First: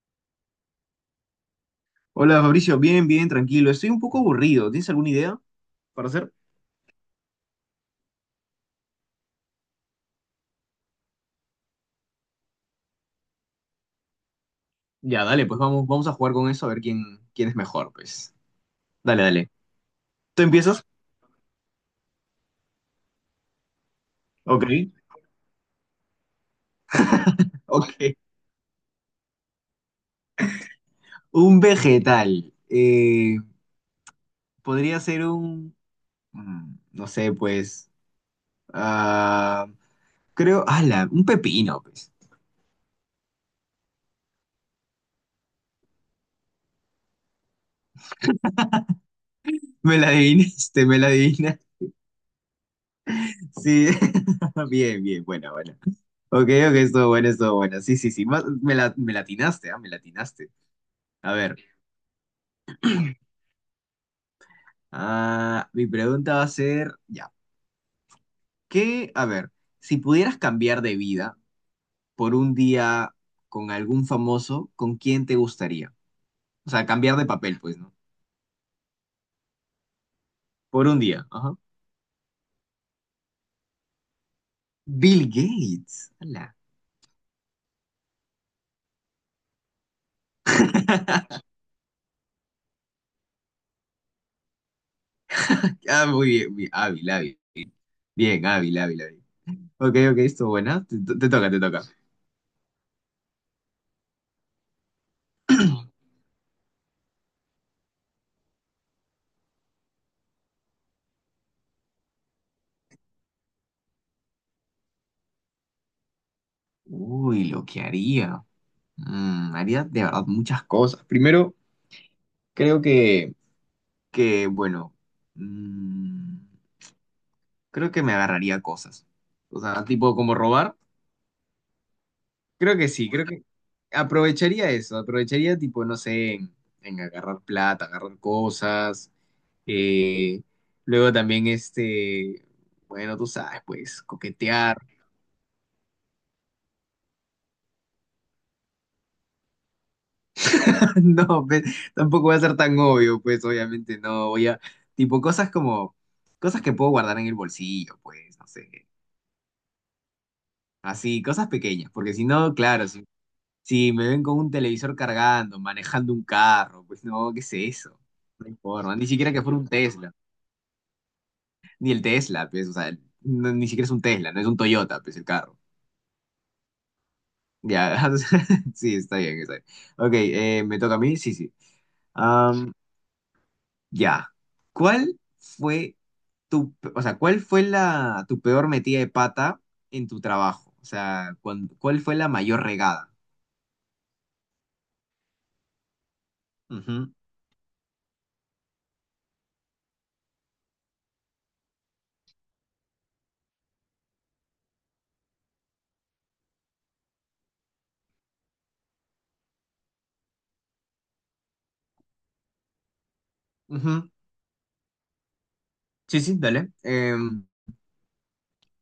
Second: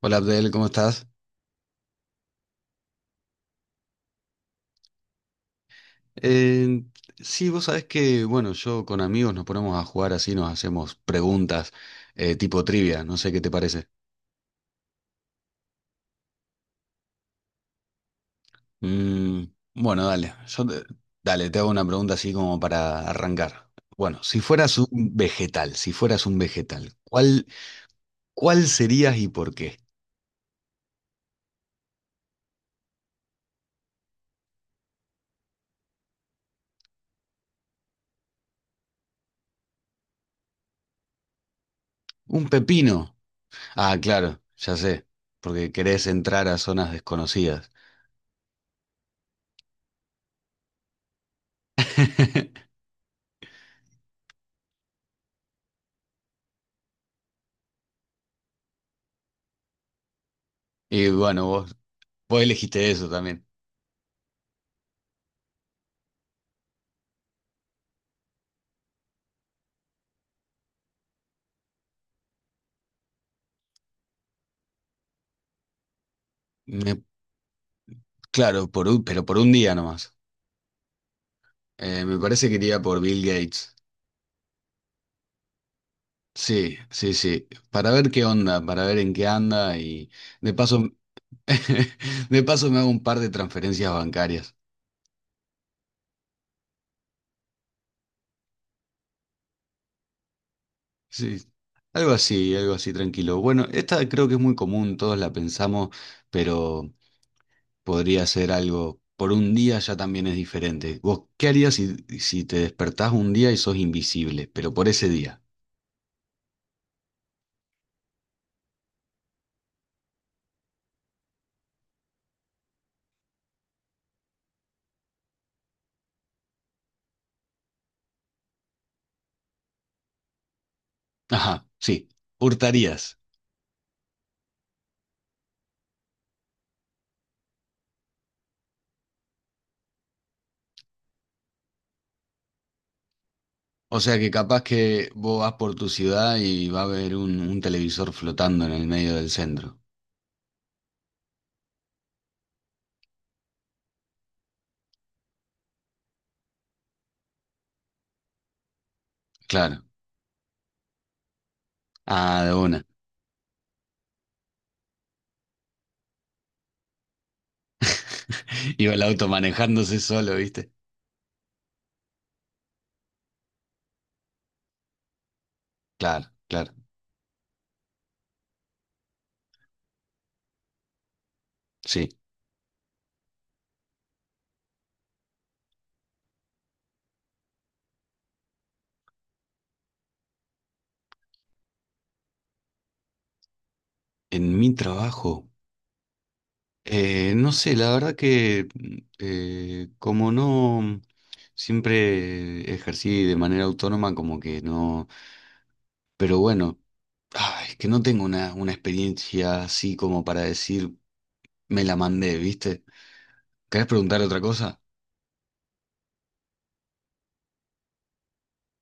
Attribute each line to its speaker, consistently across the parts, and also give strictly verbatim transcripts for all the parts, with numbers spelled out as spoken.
Speaker 1: Hola Abdel, ¿cómo estás?
Speaker 2: Hola Fabricio, bien, bien, tranquilo. Estoy un poco aburrido. ¿Tienes alguna idea para hacer?
Speaker 1: Eh, sí, vos sabés que, bueno, yo con amigos nos ponemos a jugar así, nos hacemos preguntas eh, tipo trivia, no sé qué te parece.
Speaker 2: Ya, dale, pues vamos, vamos a jugar con eso a ver quién, quién es mejor, pues. Dale,
Speaker 1: Mm,
Speaker 2: dale.
Speaker 1: bueno, dale,
Speaker 2: ¿Tú
Speaker 1: yo te-
Speaker 2: empiezas?
Speaker 1: dale, te hago una pregunta así como para arrancar. Bueno, si fueras un
Speaker 2: Ok.
Speaker 1: vegetal, si fueras un vegetal, ¿cuál,
Speaker 2: Ok.
Speaker 1: cuál serías y por qué?
Speaker 2: Un vegetal. Eh, podría ser un, mm, no sé, pues, ah, creo, ala, un pepino, pues.
Speaker 1: ¿Un pepino? Ah, claro, ya sé, porque querés entrar a zonas desconocidas.
Speaker 2: Me la adivinaste, me la adivinaste. Sí. Bien, bien, bueno, bueno. Ok, ok, estuvo bueno, estuvo bueno. Sí, sí, sí. Más- Me la, me la atinaste, ah, me la atinaste.
Speaker 1: Y
Speaker 2: A
Speaker 1: bueno,
Speaker 2: ver.
Speaker 1: vos, vos elegiste eso también.
Speaker 2: Ah, mi pregunta va a ser, ya, ¿qué? A ver, si pudieras cambiar de vida por un día con algún famoso, ¿con quién te gustaría? O sea,
Speaker 1: Me
Speaker 2: cambiar de papel, pues, ¿no?
Speaker 1: Claro, por un- pero por un día nomás.
Speaker 2: Por un día, ajá.
Speaker 1: Eh, me parece que iría por Bill Gates.
Speaker 2: Bill Gates. Ala.
Speaker 1: Sí, sí, sí. Para ver qué onda, para ver en qué anda y de paso, de paso me hago un par de transferencias bancarias.
Speaker 2: Ah, muy bien, bien, hábil, hábil. Bien, hábil, hábil, hábil. Ok, ok, esto buena. Te, te- te
Speaker 1: Sí,
Speaker 2: toca, te toca.
Speaker 1: algo así, algo así tranquilo. Bueno, esta creo que es muy común, todos la pensamos, pero podría ser algo. Por un día ya también es diferente. ¿Vos qué harías si, si te despertás un día y sos invisible, pero por ese día?
Speaker 2: Uy, lo que haría. Mm, haría de verdad muchas cosas. Primero, creo que, que bueno. Creo que me agarraría cosas. O sea, tipo como robar.
Speaker 1: Ajá, sí,
Speaker 2: Creo que sí,
Speaker 1: hurtarías.
Speaker 2: creo que aprovecharía eso. Aprovecharía tipo, no sé, en, en agarrar plata, agarrar cosas. eh, Luego también este, bueno, tú sabes,
Speaker 1: O
Speaker 2: pues,
Speaker 1: sea que capaz
Speaker 2: coquetear.
Speaker 1: que vos vas por tu ciudad y va a haber un, un televisor flotando en el medio del centro.
Speaker 2: No, pe- tampoco va a ser tan obvio, pues, obviamente no. Voy a, tipo, cosas como, cosas que puedo guardar en el bolsillo, pues, no sé.
Speaker 1: Claro.
Speaker 2: Así, cosas pequeñas, porque si
Speaker 1: Ah, de
Speaker 2: no,
Speaker 1: una.
Speaker 2: claro, si Si me ven con un televisor cargando, manejando un carro, pues no, ¿qué es eso? No hay
Speaker 1: Iba
Speaker 2: forma,
Speaker 1: el
Speaker 2: ni
Speaker 1: auto
Speaker 2: siquiera que fuera un
Speaker 1: manejándose
Speaker 2: Tesla,
Speaker 1: solo, ¿viste?
Speaker 2: ni el Tesla, pues, o sea, no- ni siquiera es un Tesla, no es un Toyota, pues el carro.
Speaker 1: Claro, claro.
Speaker 2: Ya, o sea, sí, está bien, está bien. Ok, eh, ¿me toca a mí? Sí, sí.
Speaker 1: Sí.
Speaker 2: Am, ya. ¿Cuál fue tu, o sea, cuál fue la, tu peor metida de pata en tu trabajo? O sea, cuan- ¿cuál fue la mayor regada?
Speaker 1: En mi trabajo,
Speaker 2: Ujú,
Speaker 1: eh, no sé, la verdad que eh, como no siempre ejercí de manera autónoma, como que no. Pero bueno, ah, es que no tengo una, una experiencia así como para decir me la mandé, ¿viste? ¿Querés
Speaker 2: ujú.
Speaker 1: preguntar otra cosa?
Speaker 2: Sí, sí, dale. Em,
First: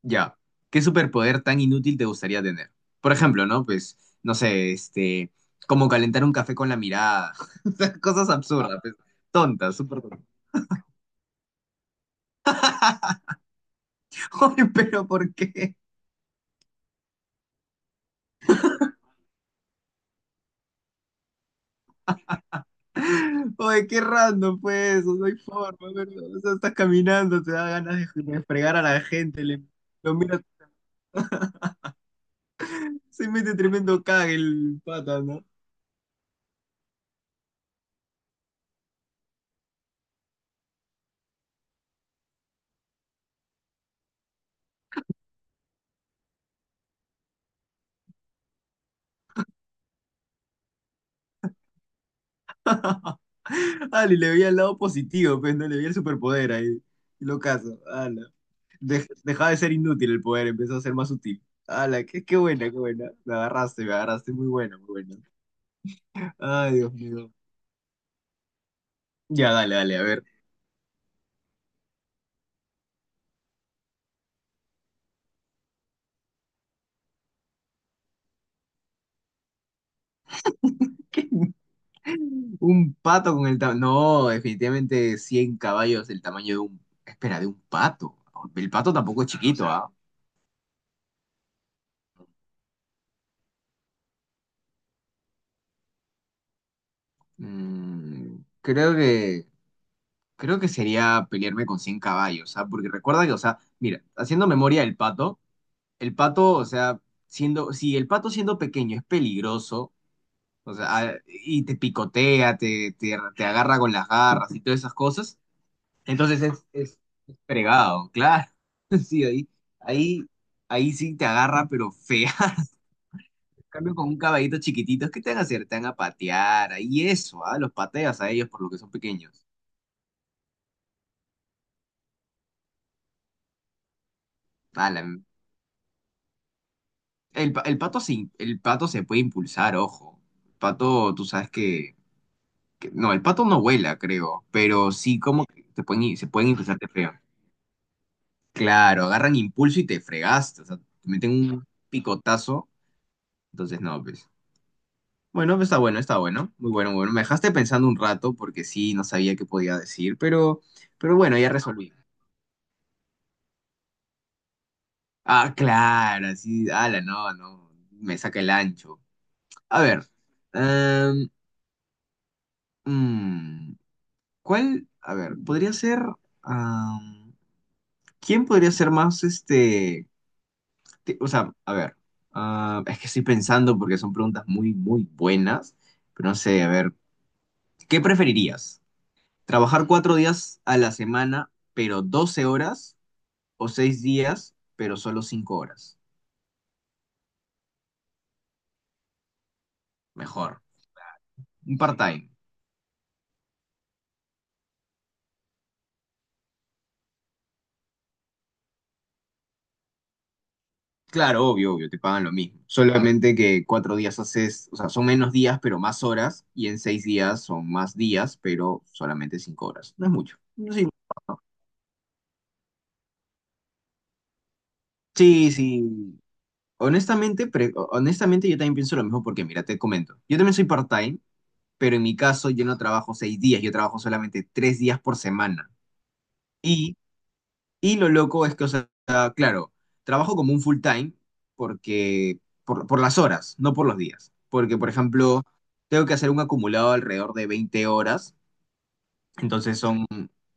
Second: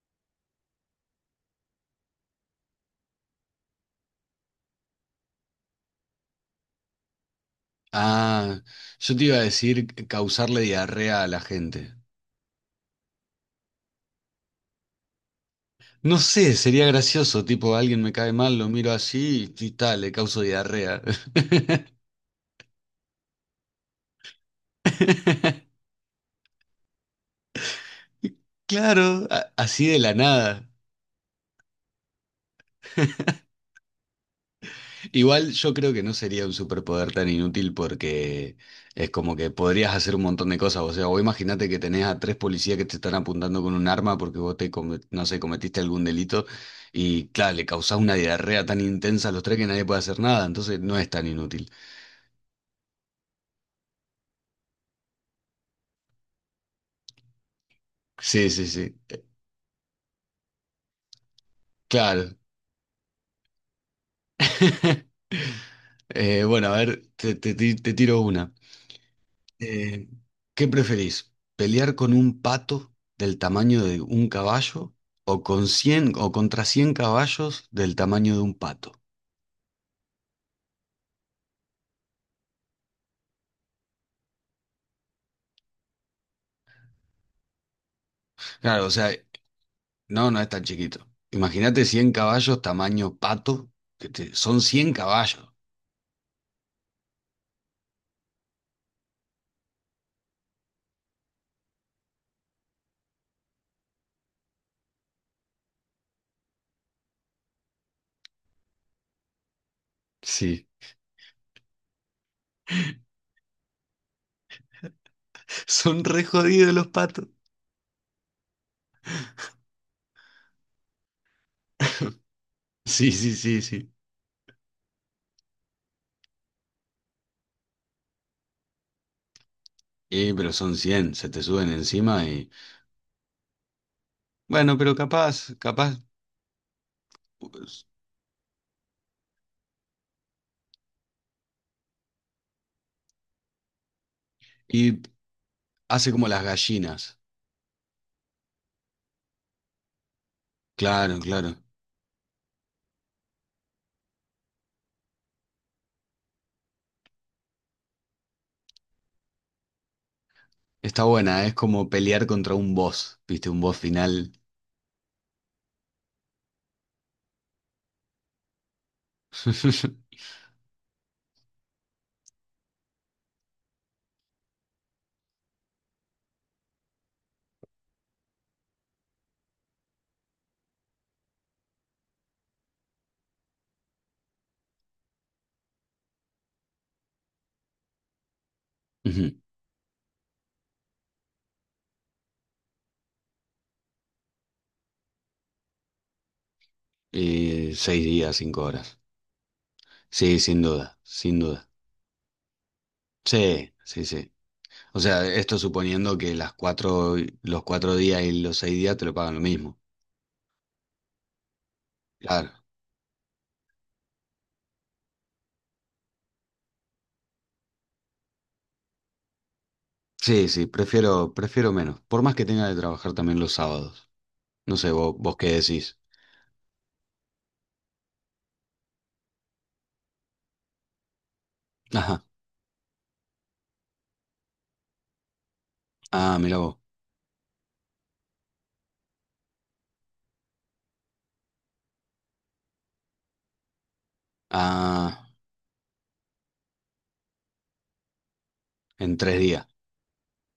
Speaker 2: Ya, ¿qué superpoder tan inútil te gustaría tener? Por ejemplo, ¿no? Pues, no sé, este, como calentar un café con la mirada. O sea, cosas
Speaker 1: Ah,
Speaker 2: absurdas, pues,
Speaker 1: yo te iba a
Speaker 2: tontas,
Speaker 1: decir
Speaker 2: súper tontas.
Speaker 1: causarle diarrea a la gente.
Speaker 2: Oye, pero ¿por qué?
Speaker 1: No sé, sería gracioso, tipo, alguien me cae mal, lo miro así y tal, le causo diarrea.
Speaker 2: Oye, qué random, pues, no hay forma, ¿verdad? O sea, estás caminando, te da ganas de, de, fregar a la
Speaker 1: Claro,
Speaker 2: gente,
Speaker 1: a-
Speaker 2: le,
Speaker 1: así de la
Speaker 2: lo miras,
Speaker 1: nada.
Speaker 2: se mete tremendo cague el pata, ¿no?
Speaker 1: Igual yo creo que no sería un superpoder tan inútil, porque es como que podrías hacer un montón de cosas. O sea, vos imaginate que tenés a tres policías que te están apuntando con un arma porque vos te, come- no sé, cometiste algún delito y, claro, le causás una diarrea tan intensa a los tres que nadie puede hacer nada. Entonces no es tan inútil.
Speaker 2: Ah, le veía el lado positivo, pues, no le veía el superpoder ahí, y lo caso, ala.
Speaker 1: Sí, sí, sí.
Speaker 2: Dej- dejaba de ser inútil el poder, empezó a ser más útil. ¡Hala! Qué,
Speaker 1: Claro.
Speaker 2: qué buena, qué buena. Me agarraste, me agarraste. Muy bueno, muy bueno.
Speaker 1: Eh, bueno,
Speaker 2: Ay,
Speaker 1: a
Speaker 2: Dios
Speaker 1: ver,
Speaker 2: mío.
Speaker 1: te, te, ti- te tiro una.
Speaker 2: Ya, dale, dale, a
Speaker 1: Eh,
Speaker 2: ver.
Speaker 1: ¿Qué preferís? ¿Pelear con un pato del tamaño de un caballo o con cien o contra cien caballos del tamaño de un pato?
Speaker 2: Un pato con el tamaño. No, definitivamente cien caballos del tamaño de un. Espera, de un pato. El
Speaker 1: Claro, o
Speaker 2: pato
Speaker 1: sea,
Speaker 2: tampoco es claro, chiquito, ¿ah?
Speaker 1: no, no es tan chiquito. Imagínate cien caballos tamaño pato, que te- son cien caballos.
Speaker 2: Mm, creo que. Creo que sería pelearme con cien caballos, ¿ah? Porque recuerda que, o sea, mira, haciendo memoria del pato, el pato, o sea, siendo. Si el pato siendo pequeño es peligroso.
Speaker 1: Sí.
Speaker 2: O sea, a- y te picotea, te, te, te agarra con las garras y todas esas cosas.
Speaker 1: Son re
Speaker 2: Entonces es,
Speaker 1: jodidos los
Speaker 2: es,
Speaker 1: patos.
Speaker 2: es fregado, claro. Sí, ahí, ahí, ahí sí te agarra, pero fea.
Speaker 1: Sí, sí, sí,
Speaker 2: En
Speaker 1: sí.
Speaker 2: cambio, con un caballito chiquitito, ¿qué te van a hacer? Te van a patear, ahí eso, ¿ah? Los pateas a ellos por lo que son pequeños.
Speaker 1: Y pero son cien, se te suben encima y... Bueno,
Speaker 2: Ah,
Speaker 1: pero
Speaker 2: la-
Speaker 1: capaz, capaz...
Speaker 2: el, pa- el
Speaker 1: Pues,
Speaker 2: pato se, in- el pato se puede impulsar, ojo. El pato, tú sabes que, que- no, el pato no vuela, creo, pero
Speaker 1: y
Speaker 2: sí como que te
Speaker 1: hace
Speaker 2: pueden,
Speaker 1: como
Speaker 2: se
Speaker 1: las
Speaker 2: pueden impulsarte feo.
Speaker 1: gallinas.
Speaker 2: Claro, agarran impulso y te fregaste. O sea, te
Speaker 1: Claro,
Speaker 2: meten
Speaker 1: claro.
Speaker 2: un picotazo. Entonces, no, pues. Bueno, pues, está bueno, está bueno. Muy bueno, muy bueno. Me dejaste pensando un rato porque sí, no sabía qué podía decir, pero,
Speaker 1: Está
Speaker 2: pero bueno,
Speaker 1: buena,
Speaker 2: ya
Speaker 1: es como
Speaker 2: resolví.
Speaker 1: pelear contra un boss, ¿viste? Un boss final.
Speaker 2: Ah, claro, sí. Ala, no, no. Me saca el ancho. A ver. em, mm, ¿Cuál? A ver, podría ser. am, ¿Quién podría ser más este te- o sea, a ver, ah, es que estoy pensando porque son preguntas muy, muy buenas, pero no sé, a ver, ¿qué preferirías?
Speaker 1: Ujú.
Speaker 2: ¿Trabajar cuatro días a la semana, pero doce horas? ¿O seis días, pero solo cinco horas?
Speaker 1: Y seis días, cinco horas. Sí, sin
Speaker 2: Mejor,
Speaker 1: duda, sin duda.
Speaker 2: un part-time.
Speaker 1: Sí, sí, sí. O sea, esto suponiendo que las cuatro, los cuatro días y los seis días te lo pagan lo mismo.
Speaker 2: Claro, obvio, obvio, te pagan lo
Speaker 1: Claro.
Speaker 2: mismo. Claro. Solamente que cuatro días haces, o sea, son menos días, pero más horas, y en seis días son más días, pero solamente cinco horas. No es mucho.
Speaker 1: Sí, sí,
Speaker 2: Sí,
Speaker 1: prefiero, prefiero menos. Por más que tenga de trabajar también los sábados. No sé, vos, vos qué
Speaker 2: sí,
Speaker 1: decís.
Speaker 2: sí. Honestamente, pre- honestamente, yo también pienso lo mismo porque, mira, te comento. Yo también soy part-time, pero en mi
Speaker 1: Ajá.
Speaker 2: caso yo no trabajo seis días, yo trabajo solamente tres días por semana.
Speaker 1: Ah, mira vos.
Speaker 2: Y, y lo loco es que, o sea, claro, trabajo como un full-time porque, por, por las horas, no por los días. Porque, por
Speaker 1: Ah,
Speaker 2: ejemplo, tengo que hacer un acumulado alrededor de veinte horas,
Speaker 1: en tres días.
Speaker 2: entonces son,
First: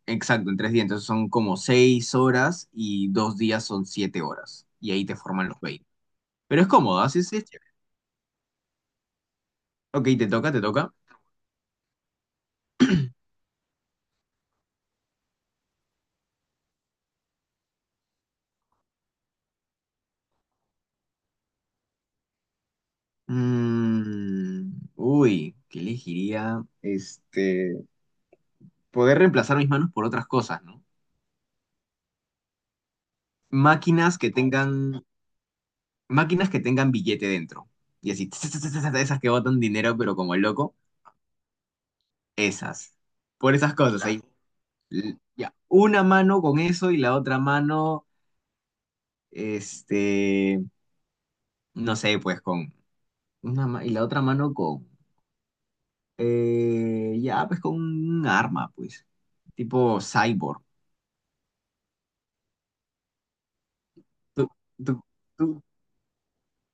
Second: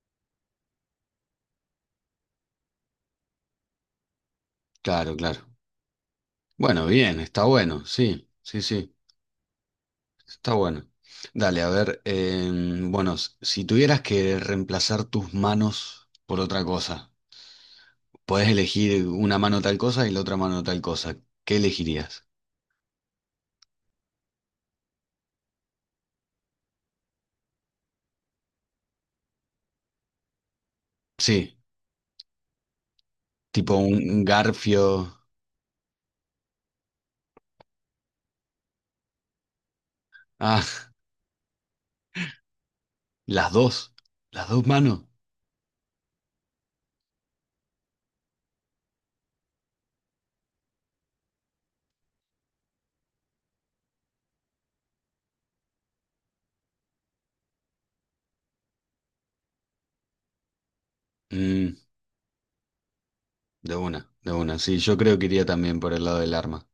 Speaker 2: exacto, en tres días, entonces son como seis horas y dos días son siete horas. Y ahí
Speaker 1: Claro,
Speaker 2: te
Speaker 1: claro.
Speaker 2: forman los veinte. Pero es
Speaker 1: Bueno,
Speaker 2: cómodo,
Speaker 1: bien,
Speaker 2: así es.
Speaker 1: está
Speaker 2: Es chévere.
Speaker 1: bueno, sí, sí, sí.
Speaker 2: Ok, te toca,
Speaker 1: Está
Speaker 2: te
Speaker 1: bueno.
Speaker 2: toca.
Speaker 1: Dale, a ver, em, bueno, s- si tuvieras que reemplazar tus manos por otra cosa, podés elegir una mano tal cosa y la otra mano tal cosa, ¿qué elegirías?
Speaker 2: Mm, uy, ¿qué elegiría? Este, poder reemplazar mis manos por otras cosas, ¿no?
Speaker 1: Sí, tipo un
Speaker 2: Máquinas
Speaker 1: un
Speaker 2: que tengan,
Speaker 1: garfio.
Speaker 2: máquinas que tengan billete dentro. Y así, tss, tss, tss, tss, esas que botan dinero, pero como
Speaker 1: Ah,
Speaker 2: loco, esas.
Speaker 1: las
Speaker 2: Por esas
Speaker 1: dos,
Speaker 2: cosas, ahí.
Speaker 1: las dos manos.
Speaker 2: L- Ya, una mano con eso y la otra mano, este, no sé, pues con una ma- y la otra mano con, eh, ya, pues con un arma, pues, tipo cyborg.
Speaker 1: Mm, de una, de
Speaker 2: ¿Tú,
Speaker 1: una, sí, yo
Speaker 2: tú-
Speaker 1: creo que iría
Speaker 2: tú-
Speaker 1: también por el lado del arma.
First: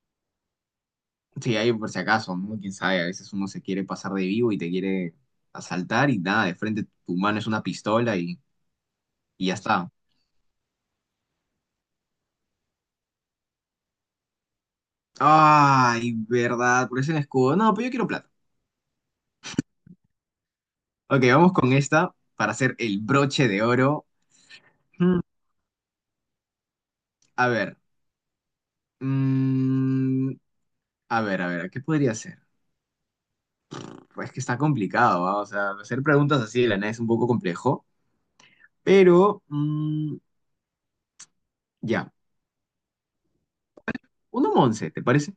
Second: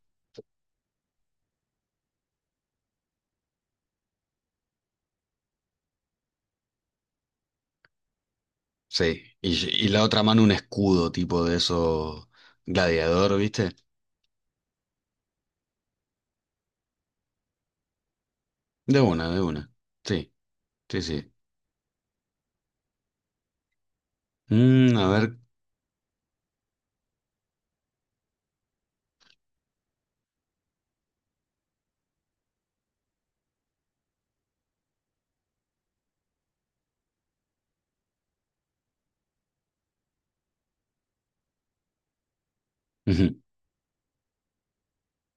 Speaker 2: Sí, ahí por si acaso, ¿no? Quién sabe, a veces uno se quiere pasar de vivo y te quiere asaltar y nada, de frente tu mano es una pistola y,
Speaker 1: Sí,
Speaker 2: y
Speaker 1: y,
Speaker 2: ya
Speaker 1: y- y
Speaker 2: está.
Speaker 1: la otra mano un escudo tipo de eso gladiador, ¿viste?
Speaker 2: Ay, verdad, por ese escudo. No, pues yo quiero plata.
Speaker 1: De una, de una. Sí, sí,
Speaker 2: Ok,
Speaker 1: sí.
Speaker 2: vamos con esta para hacer el broche de oro.
Speaker 1: Mm, a
Speaker 2: Mm,
Speaker 1: ver.
Speaker 2: A ver, mm, a ver, a ver, ¿qué podría ser? Pues que está complicado, ¿va? O sea, hacer preguntas así de la nada es un poco complejo, pero mm, ya, uno once, ¿te parece?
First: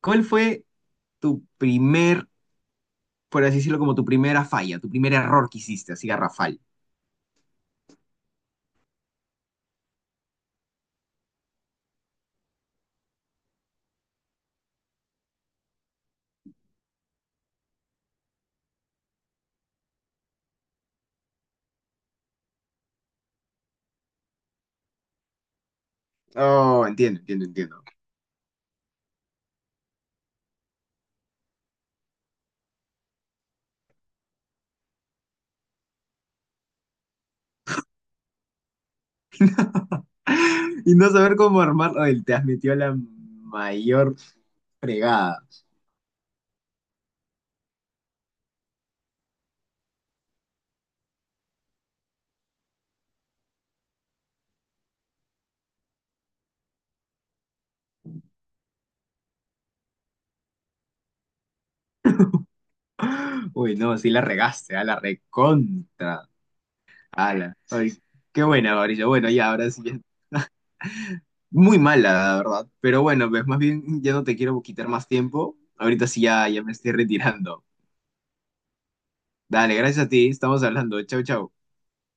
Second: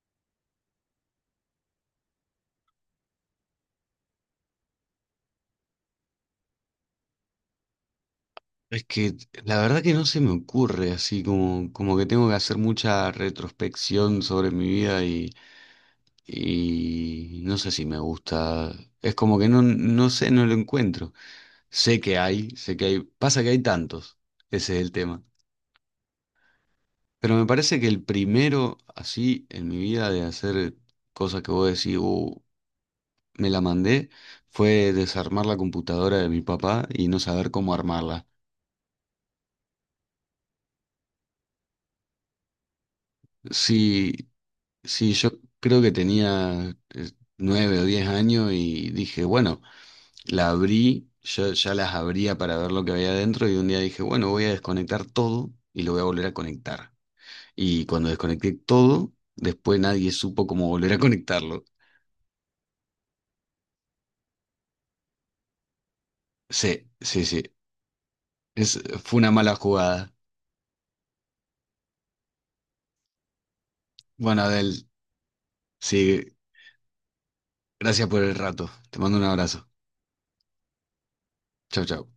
Speaker 2: ¿Cuál fue tu primer, por así decirlo, como tu primera falla, tu primer error que hiciste, así garrafal?
Speaker 1: Es que la verdad que no se me ocurre, así como, como que tengo que hacer mucha retrospección sobre mi vida y, y no sé si me gusta. Es como que no, no sé, no lo encuentro. Sé que hay, sé que hay. Pasa que hay tantos, ese es el tema.
Speaker 2: Oh, entiendo,
Speaker 1: Pero me
Speaker 2: entiendo,
Speaker 1: parece
Speaker 2: entiendo.
Speaker 1: que el primero, así, en mi vida de hacer cosas que vos decís: "Uh, me la mandé", fue desarmar la computadora de mi papá y no saber cómo armarla.
Speaker 2: Y no saber cómo armarlo, él te has metido la
Speaker 1: Sí,
Speaker 2: mayor
Speaker 1: sí, yo
Speaker 2: fregada.
Speaker 1: creo que tenía eh, nueve o diez años y dije, bueno, la abrí, yo ya las abría para ver lo que había adentro, y un día dije, bueno, voy a desconectar todo y lo voy a volver a conectar. Y cuando desconecté todo, después nadie supo cómo volver a conectarlo.
Speaker 2: Uy, no, sí la regaste, a la recontra.
Speaker 1: Sí, sí, sí.
Speaker 2: Ala. Ay, qué buena,
Speaker 1: Es,
Speaker 2: Mauricio.
Speaker 1: fue
Speaker 2: Bueno,
Speaker 1: una
Speaker 2: ya,
Speaker 1: mala
Speaker 2: ahora sí, ya-
Speaker 1: jugada.
Speaker 2: muy mala, la verdad. Pero bueno, pues más bien ya no te
Speaker 1: Bueno,
Speaker 2: quiero
Speaker 1: Adel,
Speaker 2: quitar más tiempo. Ahorita
Speaker 1: sí,
Speaker 2: sí ya, ya, me estoy retirando.
Speaker 1: gracias por el rato. Te mando un abrazo.
Speaker 2: Dale, gracias a ti, estamos hablando. Chau, chau.
Speaker 1: Chau, chau.